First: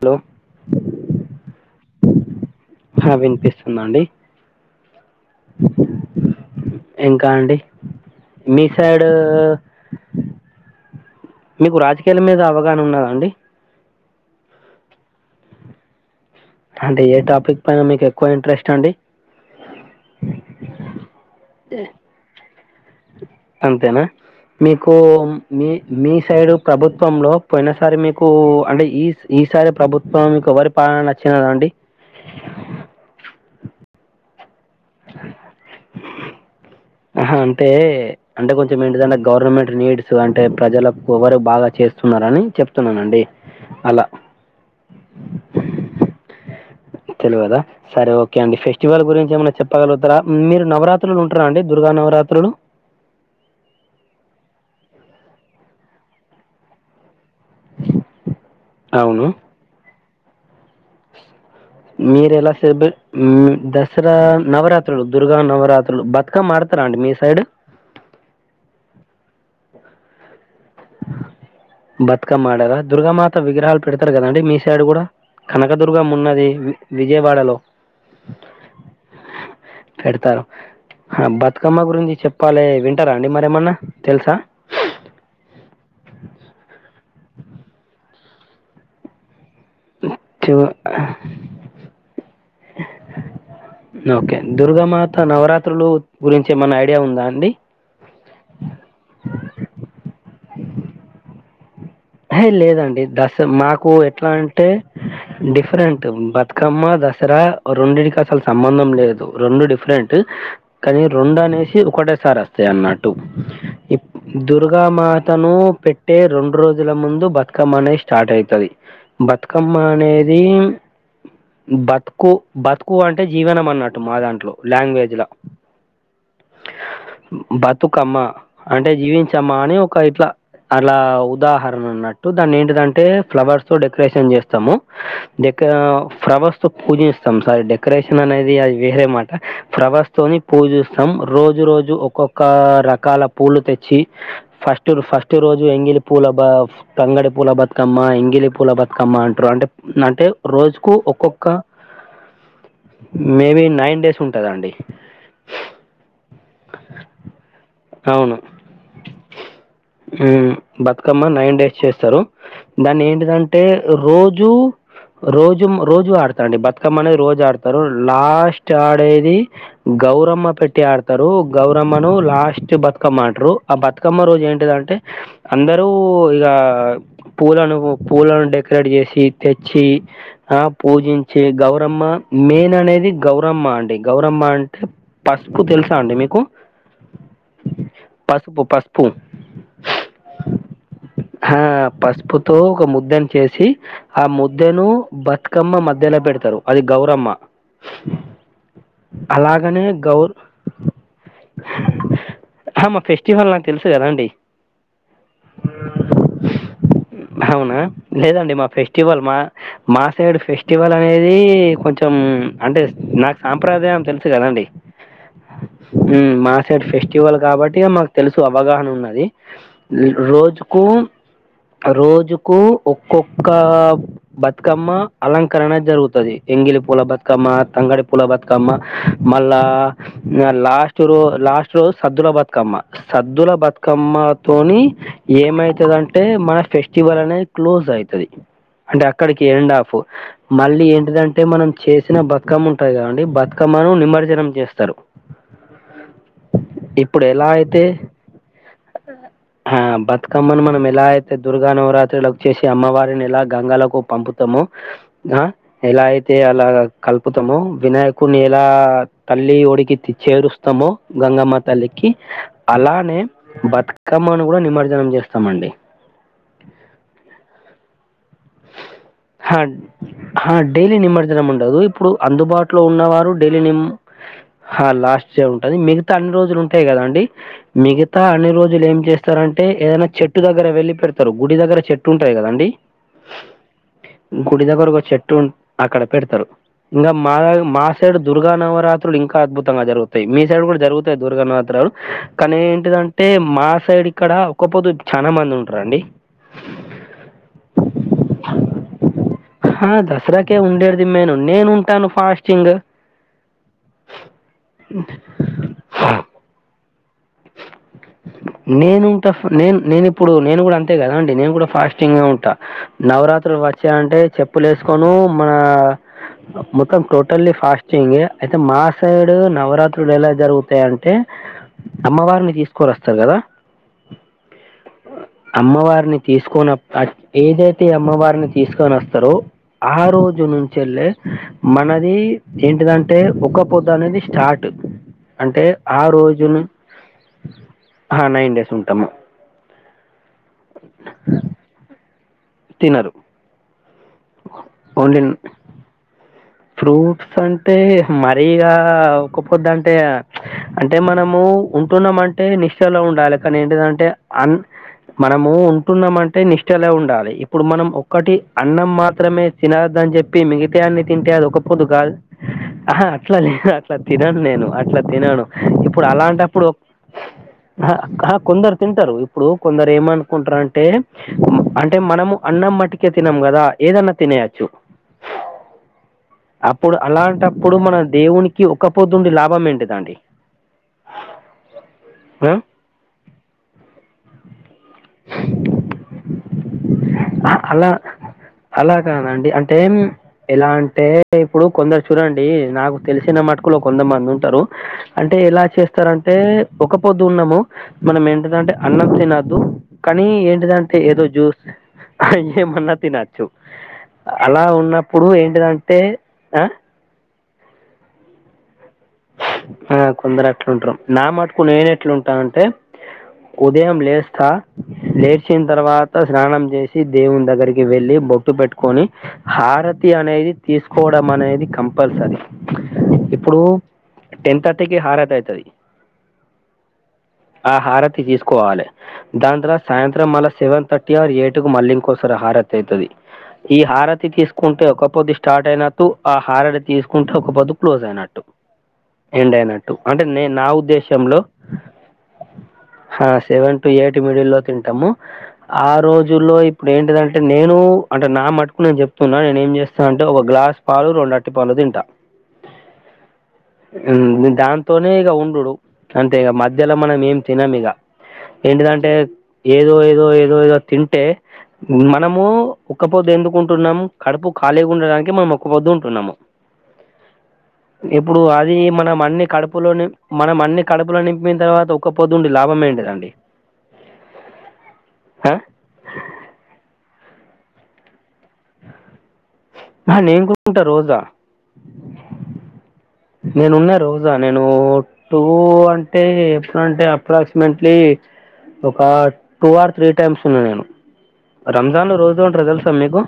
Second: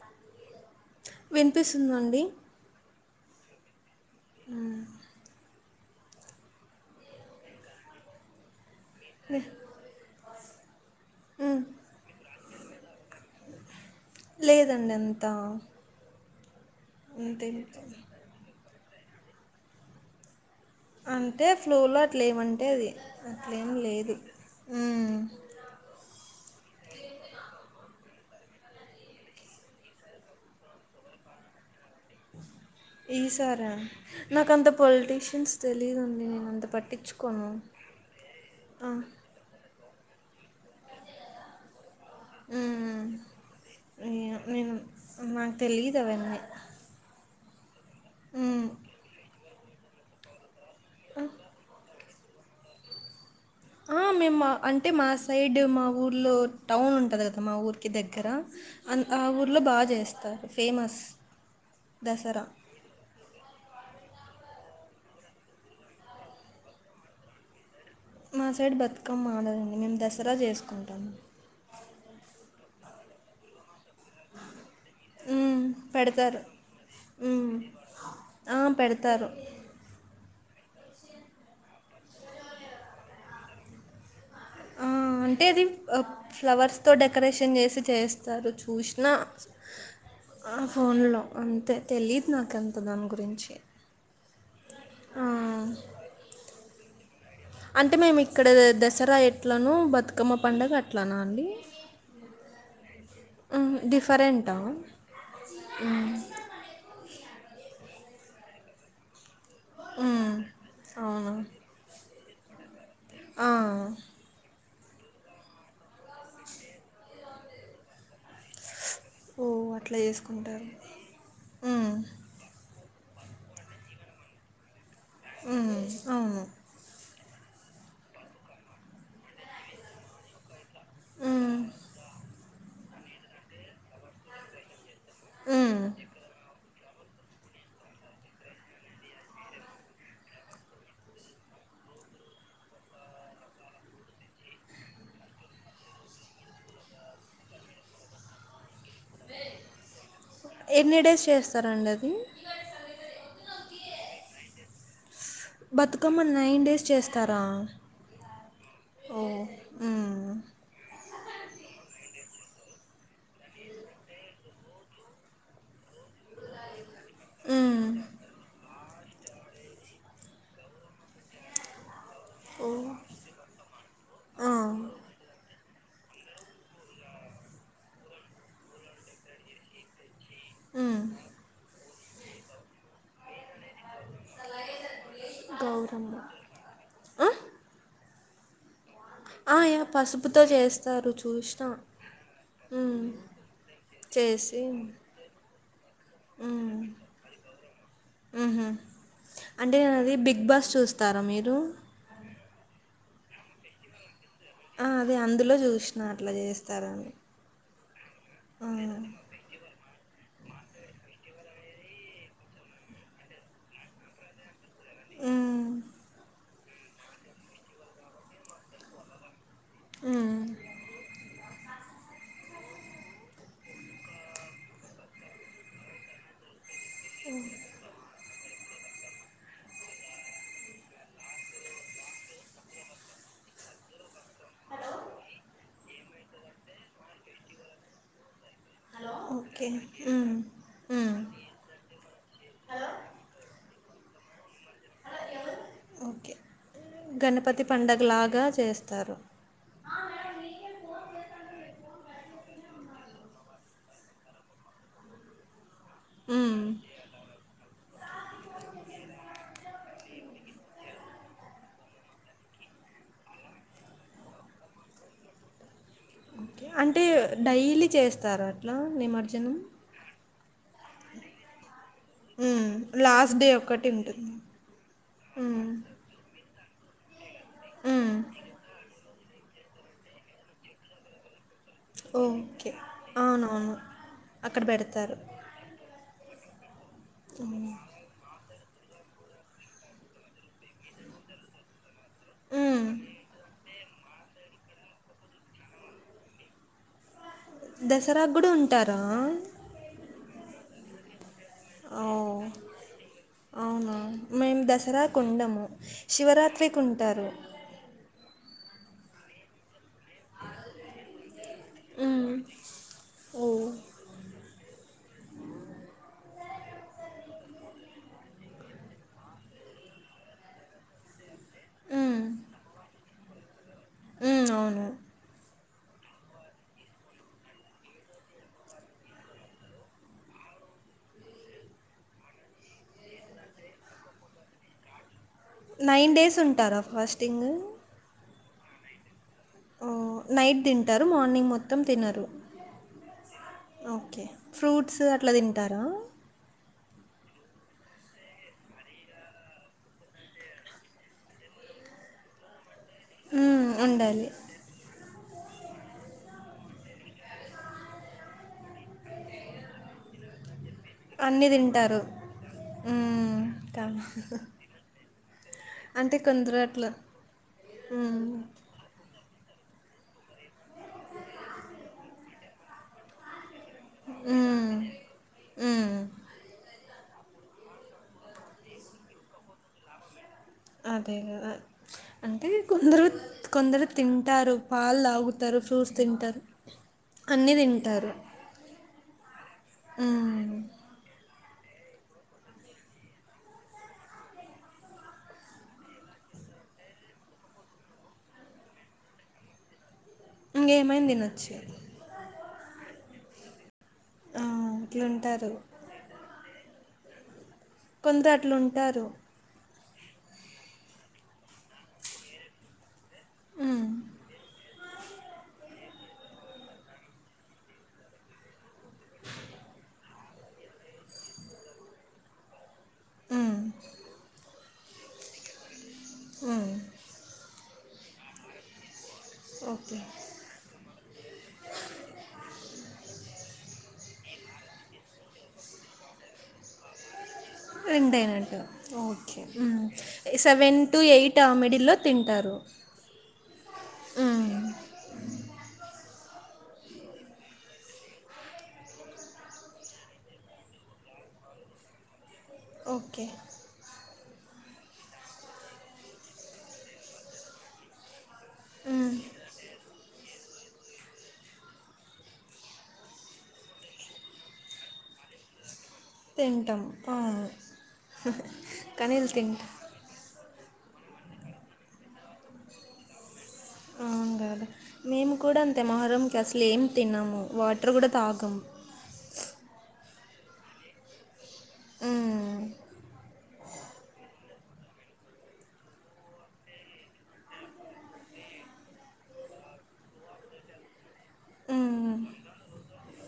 Hello విన్పిస్తుందండి హా విన్పిస్తుందండి ఊ ఇంకా అండి మీ సైడూ హ్మ్. మీకు రాజకీయాల మీద అవగాన ఉన్నదా అండి లేదండంతా హంటే ఏ టాపిక్ పైన మీకెక్కువ ఇంట్రెస్టండి అంటే ఫ్లూలో అట్లేమంటే అది అట్లేమ్ అంతేనా లేదు ఊ మీకు మీ మీ సైడు ప్రభుత్వంలో పొయిన సారి మీకు అంటే ఈ ఈసారి ప్రభుత్వం కు వరు పాలను నచ్చినాద అండి ఈశారా నాకంత పొల్టీషిన్స్ తెలీదండి నేనంత ఆహా పట్టిచ్చుకోను అంటే అంటే కొంచం మీఇంటిదాన గవర్నమెంట్ నీడ్సు అంటే ప్రజలక్ కొవరు బాగా చేస్తున్నారని చెప్తున్నానండి అలా నెను నేను మాక్ తెలీదవన్నీ తెల్వద సరే ఓకే అండి హ్మ్. ఫెస్టివల్ గురించి ఏమైనా చెప్పగలుగుతారా మీరు ఆ! నవరాత్రులుంట్రా అండి దుర్గా నవరాత్రులు ఆ మేమ్ మా అంటే మా సైడ్ మా ఊర్లో టౌన్ ఉంటది గదా మా ఊర్కి దెగ్గెర అన్ ఆ అవును ఊర్లో బా జేస్తారు ఫేమస్ దసరా మీరలా సేబెల్ మీ దసరా నవరాత్రులు దుర్గా నవరాత్రులు బత్కమ్మ ఆడు తర అండి మీ సైడ్ మా సైడ్ బతుకమ్మ ఆడరండి మేమ్ దసరా జేస్కుంటామ్ బత్కమ్మ ఆడరా దుర్గామాత విగ్రహాలు పెడతరు గాదా అండి మీ సైడ్ గూడా మ్మ్, పెడతారు కనకదుర్గమ్మన్నది వి మ్మ్. విజయవాడలో ఆ, పెడతారు పెడతారొ బతుకమ్మ గురించి చెప్పాలే వింటారా అండి మరేమన్నా తెల్సా ఆ అంటే అది అప్ ఫ్లవర్స్తో డెకరేషన్ జేసి చేస్తారు చూష్నా ఆ చూ- ఫోండ్లో అంతే తెలీద్ నాకంత దాన్ గురించి నోకే దుర్గామాత ఆ, నవరాత్రులు గురించి ఏమైనా ఐడియా ఉందా అండి అంటే మేము ఇక్కడ దసరా ఎట్లనో బతుకమ్మ పండుగ అట్లన అండి అహే లేదండి దస మ్మ్, మాకు ఎట్లా డిఫరెంటా అంటే డిఫరెంట్ బ తుకమ్మ దసరా ఒ రొండింటికి అసలు సంబంధం లేదు రొండు డిఫరెంటు మ్మ్, కానీ అవునా రొండనేసి ఒకటేసారొస్తాయి అన్నట్టు ఆ, ఇప్ దుర్గామాతను పెట్టే రొండ్రోజుల ముందు బతుకమ్మ అనేది స్టాటైతది ఓ బత్కమ్మ అట్లా అనేది చేసుకుంటారు మ్మ్, బతుకు బతుకు అంటే జీవనం అన్నట్టు మా దాంట్లో లాంగ్వేజ్ లో ఆ బతుకమ్మ అంటే జీవించమ్మ అని ఒక ఇట్లా అలా వుద్ మ్మ్. ఉదాహరణ అన్నట్టు దాన్ని ఏంటిదంటే ఫ్లవర్స్ తో డెకరేషన్ చేస్తాము డెక్కా మ్మ్. ఫ్లవర్స్ పూజిస్తాం సారీ డెకరేషన్ అనేది అది వేరే మాట ఫవ్లర్స్తోని పూజిస్త సం రోజు రోజు ఒక్కొక్క రకాల పూలు తెచ్చి ఫస్ట్ ఫస్ట్ రోజు ఎంగిల్ పూల బ తంగెడి పూల బతుకమ్మ ఇంగిలి పూల బతుకమ్మ అంటారు అంటే అంటే రోజుకు ఎన్ని డేస్ ఒక్కొక్క చేస్తారండి అది మేబి నైన్ డేస్ ఉంటదండి బతుకమ్మ నైన్ డేస్ చేస్తారా అవును ఓ మ్మ్. హ్మ్ బతుకమ్మ నైన్ డేస్ చేస్తారు దాన్ని ఏంటిదంటే రోజూ రోజు రోజు ఆడతారండి బతుకమ్మ అనేది రోజు ఆడతారు మ్మ్. లాస్ట్ ఆడేది గౌరమ్మ పెట్టి ఆడతారు గౌరమ్మను ఓ లాస్ట్ బతుకమ్మా ఆడ్రు ఆ బతుకమ్మ రోజు ఆ. ఏంటిదంటే అందరూ ఇగ పూలను పూలను డెకరేట్ చేసి తెచ్చి ఆ మ్మ్. పూజించి గౌరమ్మ మెయిన్ అనేది గౌరమ్మ అండి గౌరమ్మ అంటే పసుపు తెలుసా గౌరమ్మ అండి మీకు ఆ? పసుపు పసుపు ఆ, యా పసుపుతో చేస్తారు చూస్నా తో ఒక ముద్దను చేసి ఆ చేసి ముద్దెను బత్ క్కమ్మ మధ్యల పెడతారు అది గౌరమ్మ మ్ హు అంటే అలాగనే అది గౌ బిగ్ బాస్ చూస్తారా మీరు ఆ మా ఫెస్టివల్ నాకు తెలుసు కదా అండి అది అందులో చూసినార్లే అట్ల చేస్తారని అవునా లేదండి మా ఆ. ఫెస్టివల్ మా మా సైడు ఫెస్టివల్ అనేది కొంచెం అంటే నాకు సాంప్రదాయం తెలుసు కదండి హ్మ్ హ్మ్ మా సైడ్ ఫెస్టివల్ కాబట్టి మాకు తెలుసు అవగాహన ఉన్నది మ్మ్. రోజుకు రోజుకు ఒక్కొక్క బతుకమ్మ అలంకరణ జరుగుతది ఎంగిలి పూల బతుకమ్మ తంగడి పూల బతుకమ్మ కమ్మా మళ్ళా ఆ లాస్ట్ రో లాస్ట్ రోజ్ సద్దుల బతుకమ్మ సద్దుల బతుకమ్మ తోని ఏమయితదంటే అంటే మన ఫెస్టివల్ అనే క్లోజ్ అయితది అంటే అక్కడికి ఓకే ఎండ్ ఆఫ్ మ్మ్. మళ్ళీ మ్మ్. ఏంటిదంటే మనం చేసిన బతుకమ్మ ఉంటాది కాదండి బతుకమ్మను నిమర్జ్నం చేస్తారు ఓకే ఇప్పుడు ఎలా గణపతి అయితే పండగలాగ చేస్తారు ఆ బతుకమ్మను మనం ఎలా అయితే దుర్గా నవరాత్రులో చేసి అమ్మవారిని ఎలా గంగాలకు పంపుతామో ఆ ఎలా అయితే హ్మ్. అలా కలుపుతామో వినాయకుడ్ని ఎలా తల్లి ఒడికి చేరుస్ తమో గంగమ్మ తల్లికి అలానే బతుక కమ్మన్ కూడా నిమజ్జనం చేస్తామండి ఓకే. అంటే డైలీ చేస్తారు అట్లా ని హ హా డైలీ నిమ్మజ్జనం ఉండదు ఇప్పుడు హ్మ్. అందుబాటులో ఉన్నవారు లాస్ట్ డే డైలీ నిమ్ ఒక్కటి ఉంటుంది. హా లాస్ట్ డే హ్మ్. ఉంటది మిగతా అన్ని రోజులు ఉంటాయి కదా అండి హ్మ్. మిగతా అన్ని రోజులు ఏం చేస్తారంటే ఏదనా చెట్టు దగ్గర వెళ్లి పెడతారు గుడి దగ్గర చెట్ టుంటంది కదా అండి ఓకే. అవునవును. అక్కడ గుడి దగ్గర ఒక పెడతారు. చెట్టున్ అక్కడ పెడతారు ఇంగ మా మా సైడ్ దుర్గా నవరాత్రులు ఇంకా అద్భుతంగా జరుగుతాయి మీ సైడ్ కూడా జరుగుతాయి దుర్గా నవరాత్రలు కానీ హ్మ్. ఏంటిదంటే మా సైడ్ ఇక్కడ ఒకపోదు చాలా మంది ఉంటారండి దసరా గుడ ఉంటారా ఆ దసరాకే ఉండేది మేను నేను ఉంటాను ఫాస్టింగ్ అవున మేము దసరా కొండము శివరాత్రి కొంటారు నేనుంట నేను నేను ఇప్పుడు నేను కూడా అంతే కద అండి నేను కూడా ఫాస్టింగ్గా హ్మ్. ఉంటా నవరాత్రులు ఓహ్! వచ్చాయంటే చెప్పులు వేసుకొను మన మొత్తం టోటల్లీ ఫాస్టింగ్ అయితే మా సైడు నవరాత్రులు ఎలా జరుగుతాయంటే అమ్మవారిని తీసుకోనస్తారు కదా అవును అమ్మవారిని తీసుకొని ఏదైతే అమ్మవారిని తీసుకొని వస్తారో ఆ రోజు నుంచెల్లె మనది ఏంటిదంటే ఒక పొద్దు అనేది స్టార్ట్ అంటే ఆ నైన్ డేస్ ఉంటారా ఫాస్టింగ్ నైన్ డేస్ ఉంటాము ఓ, నైట్ తింటారు మార్నింగ్ మొత్తం తినరు తినరు ఓకే ఫ్రూట్స్ అట్లా ఓన్లీ తింటారా ఫ్రూట్స్ అంటే మరిగా ఒకపోదు అంటే అంటే మనము ఉంటున్నామంటే నిష్ఠలో ఉండాలి కానీ మ్మ్, ఏంటిదంటే ఉండాలి అన్ మనము ఉంటున్నాం అంటే నిష్టలే ఉండాలి ఇప్పుడు మనం ఒక్కటి అన్నం మాత్రమే తిన అద్దని చెప్పి మిగితయన్ని తింటే అది అన్నీ ఒక పొద్దు తింటారు కాదు ఆహ మ్మ్, అట్లా లేదు అట్లా కాదు తినను నేను అట్లా తినను ఇప్పుడు అంటే కొందరు అలాంటప్పుడు అట్లా హా మ్మ్, హా కొందరు తింటారుప్పు ఇప్పుడు కొందరు ఏమనుకుంటారంటే అంటే మనము అన్నం మట్టుకే తినం కదా ఏదన్న తినే అచ్చు అ అప్పుడు అలాంటప్పుడు మన దేవునికి ఒక పొద్దుండి లాభం ఏంటిదండి అదే కదా అంటే ఆ కొందరు కొందరు తింటారు పాలు తాగుతారు ఫ్రూట్స్ తింటారు ఆ, అన్నీ అలా తింటారు అలా కాదండి అంటేం మ్మ్. ఎలాం అంటే ఇప్పుడు కొందరు చూడండి నాకు తెలిసిన మటుకులో కొంద మంది ఉంటారు అంటే ఎలా చేస్తారంటే ఒక పొద్దు ఉన్నాము మనం ఏంటదంటే అన్నం తినద్దు కానీ ఏంటిదంటే ఇంకేమైనా ఏదో తినొచ్చు జ్యూస్ అ ఏమన్నా తినచ్చు ఆ, అలా ఉన్నప్పుడు అట్లుంటారు ఏంటిదంటే ఆ కొందరు అట్లుంటారు ఆ కొందరు అట్లుంటారు నా మటుకు నేను ఎట్ల ఉంటా అంటే ఉదయం లేస్తా లేచిన తర్వాత స్నానం చేసి దేవుని దగ్గరికి వెళ్ళి బొ పెట్టుకొని హారతి అనేది తీసుకోవడం అనేది కంపల్సరీ ఇప్పుడు టెన్ థర్టీకి హారతి అయితది ఆ హారతి తీసుకోవాలే దాని తర్వాత ఓకే సాయంత్రం మళ్ళా సెవెన్ థర్టీ ఆర్ ఎయిట్ కు మళ్ళ ఇంకోసారి హారతి అయితది ఈ హారతి తీసుకుంటే ఒకపొద్దు స్టార్ట్ అయినట్ ఆ హారతి తీసుకుంటే ఒక పొద్దు క్లోజ్ ఎండ్ అయినట్టు అయినటు ఓకే ఎండ్ అయినట్టు అంటే నే నా సెవెన్ టు ఎయిట్ ఉద్దేశంలో ఆ మీడిల్లో తింటారు ఆ సెవెన్ టు ఎయిట్ మిడిల్ మ్మ్. లో తింటాము ఆ రోజుల్లో ఇప్పుడు ఏంటిదంటే నేను అంటే నా మట్టికు నేను చెప్తున్నా నేనేం చేస్తానంటే ఒక గ్లాస్ పాలు రెండు అరిటిపొల్లు తింట ఓకే ఈ దాంతోనే ఇక ఉండుడు అంటే ఇక మధ్యలో మనం ఏం తినను ఇక ఏంటిదంటే ఏదో ఏదో ఏదో ఏదో తింటే మనము ఒక్క పొద్దు ఎందుకుంటున్నాము కడుపు ఖాళీగా ఉండడానికి మనం ఒక్క పొద్దు ఉంటున్నాము. తింటాం పా ఇప్పుడు అది మనం అన్నిీ కడుపులోని మనం అన్ని కడుపులో నింపిన తర్వాత ఒక్క పొద్దుండి లాభమ ఏంటదండి అవును గాదా మేము ఆ! కూడా అంతే మొహరకి అసలు ఏం తిన్న ము వాటర్ కూడా తాగము. నేను కోరుకుంటా రోజా మ్మ్. నేనున్న రోజా నేను టూ ఉ అంటే ఎప్పుడంటే అప్రాక్సిమేట్లీ ఒక టూ ఆర్ త్రీ టైమ్స్ ఉన్నా నేను రంజాన్ మ్మ్. లో రోజు ఉంటారు తెలుసా మీకు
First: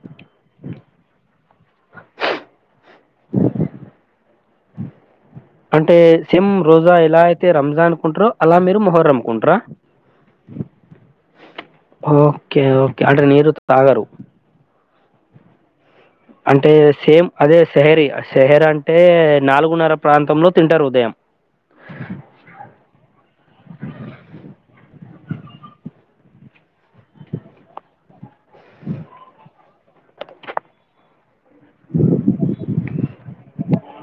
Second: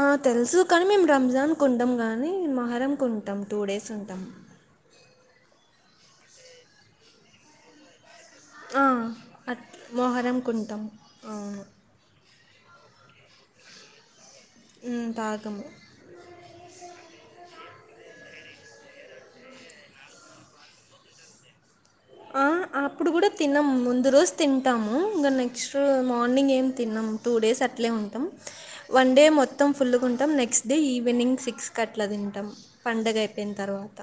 అ తెలుసు కానీ మేము రంజాన్ ఉండము కానీ మొహరం ఉంటాం టూ డేస్ ఉంటాం. అంటే సేమ్ రోజా ఎలా అయితే రంజాన్ ఉంటారో అ [unintelligible] మోహరం కుంతాం ఓకే ఓకే అంట్రే నీరు తాగరు. ఉం తాగాము. అంటే సేమ్ అదే సెహరి సెహరి అంటే నాలుగున్నర ప్రాంతంలో తింటారు ఉదయం. అ అప్పుడు కూడా తినము ముందు రోజు తింటాము ఇంకా నెక్స్ట్ మార్నింగ్ ఏం తినము. టూ డేస్ అట్లే ఉంటాం వన్ డే మొత్తం ఫుల్గా ఉంటాం next day evening six six అట్లా తింటాం పండగ అయిపోయిన తర్వాత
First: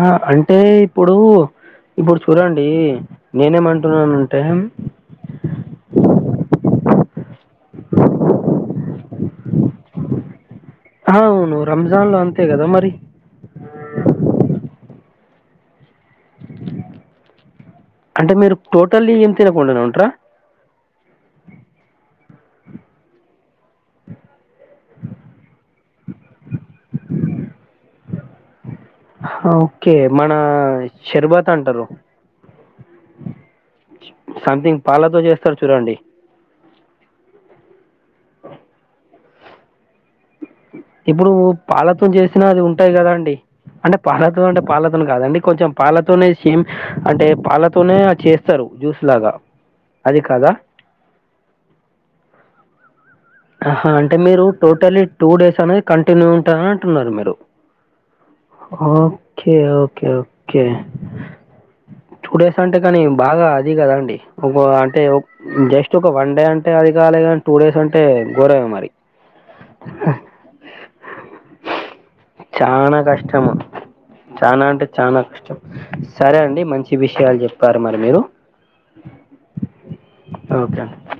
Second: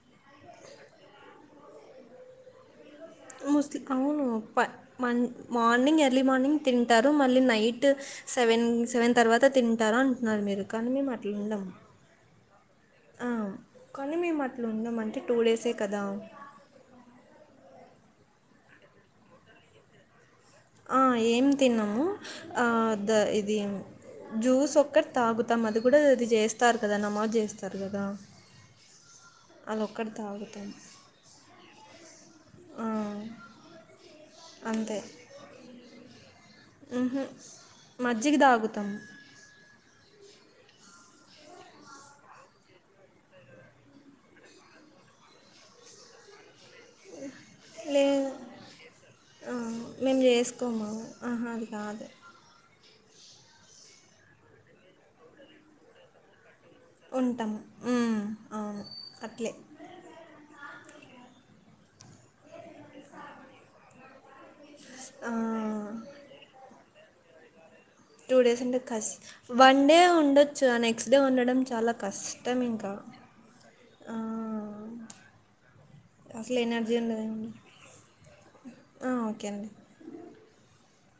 ఆ అంటే ఇప్పుడు ఇప్పుడు చూడండి ముస్లి నేనేమంటున్నాను అవును అంటే ప మన్ మార్నింగ్ ఎర్లీ మార్నింగ్ తింటారు మళ్ళీ నైట్ సెవెన్ సెవెన్ తర్వాత తింటారు అంటా నాలు మీరు కానీ మేము అ అవును రంజాన్ లో అంతే కదా మరి అ కానీ మేము అట్లా ఉండమంటే టూ డేసే కదా అంటే మీరు టోటల్లీ ఏమి తినకుండనే ఉంటారా అ ఏం తినము అ ద ఇది జ్యూస్ ఒక్కటి తాగుతాం అది కూడా ఇది చేస్తారు కదా నమోజ్ చేస్తారు కదా ఓకే మన తాగుతాం. షర్బత్ అంటారు ఆ! సో సంథింగ్ పాలతో చేస్తారు చూడండి. హు హుం మజ్జిగి తాగుతాము. ఇప్పుడు పాల తో చేసినా అది ఉంటాయి కదా అండి అంటే పాలతో అంటే పాలతోను కాదండి కొంచెం పాలతోనే సేమ్ అంటే పాలతోనే లేదు. చేస్తారు జ్యూస్ లాగా అది కాదా హలో ఆహా అది కాదు హా అంటే మీరు టోటలీ టూ డేస్ అనేది కంటిన్యూ ఉంటారా ఉంటున్నారు మీరు ఉంటాం. హ్మ్. అవును. అట్లే. Okay okay okay two days అంటే కానీ బాగా అది కదా అండి ఒక అంటే ఆ! జస్ట్ ఒక వన్ డే అంటే అది కాలే కానీ టూ డేస్ అంటే టూ డేస్ ఘోరమే అంటే మరి కస్ వన్ డే ఉండొచ్చు ఆ నెక్స్ట్ డే ఉండడం చాలా కస్ చానా కష్టము చానా అంటే ఆ! చానా కష్టం సరే అండి మంచి విషయాలు చెప్పారు మరి మీరు ఆ ఓకే అండి ఓకే అండి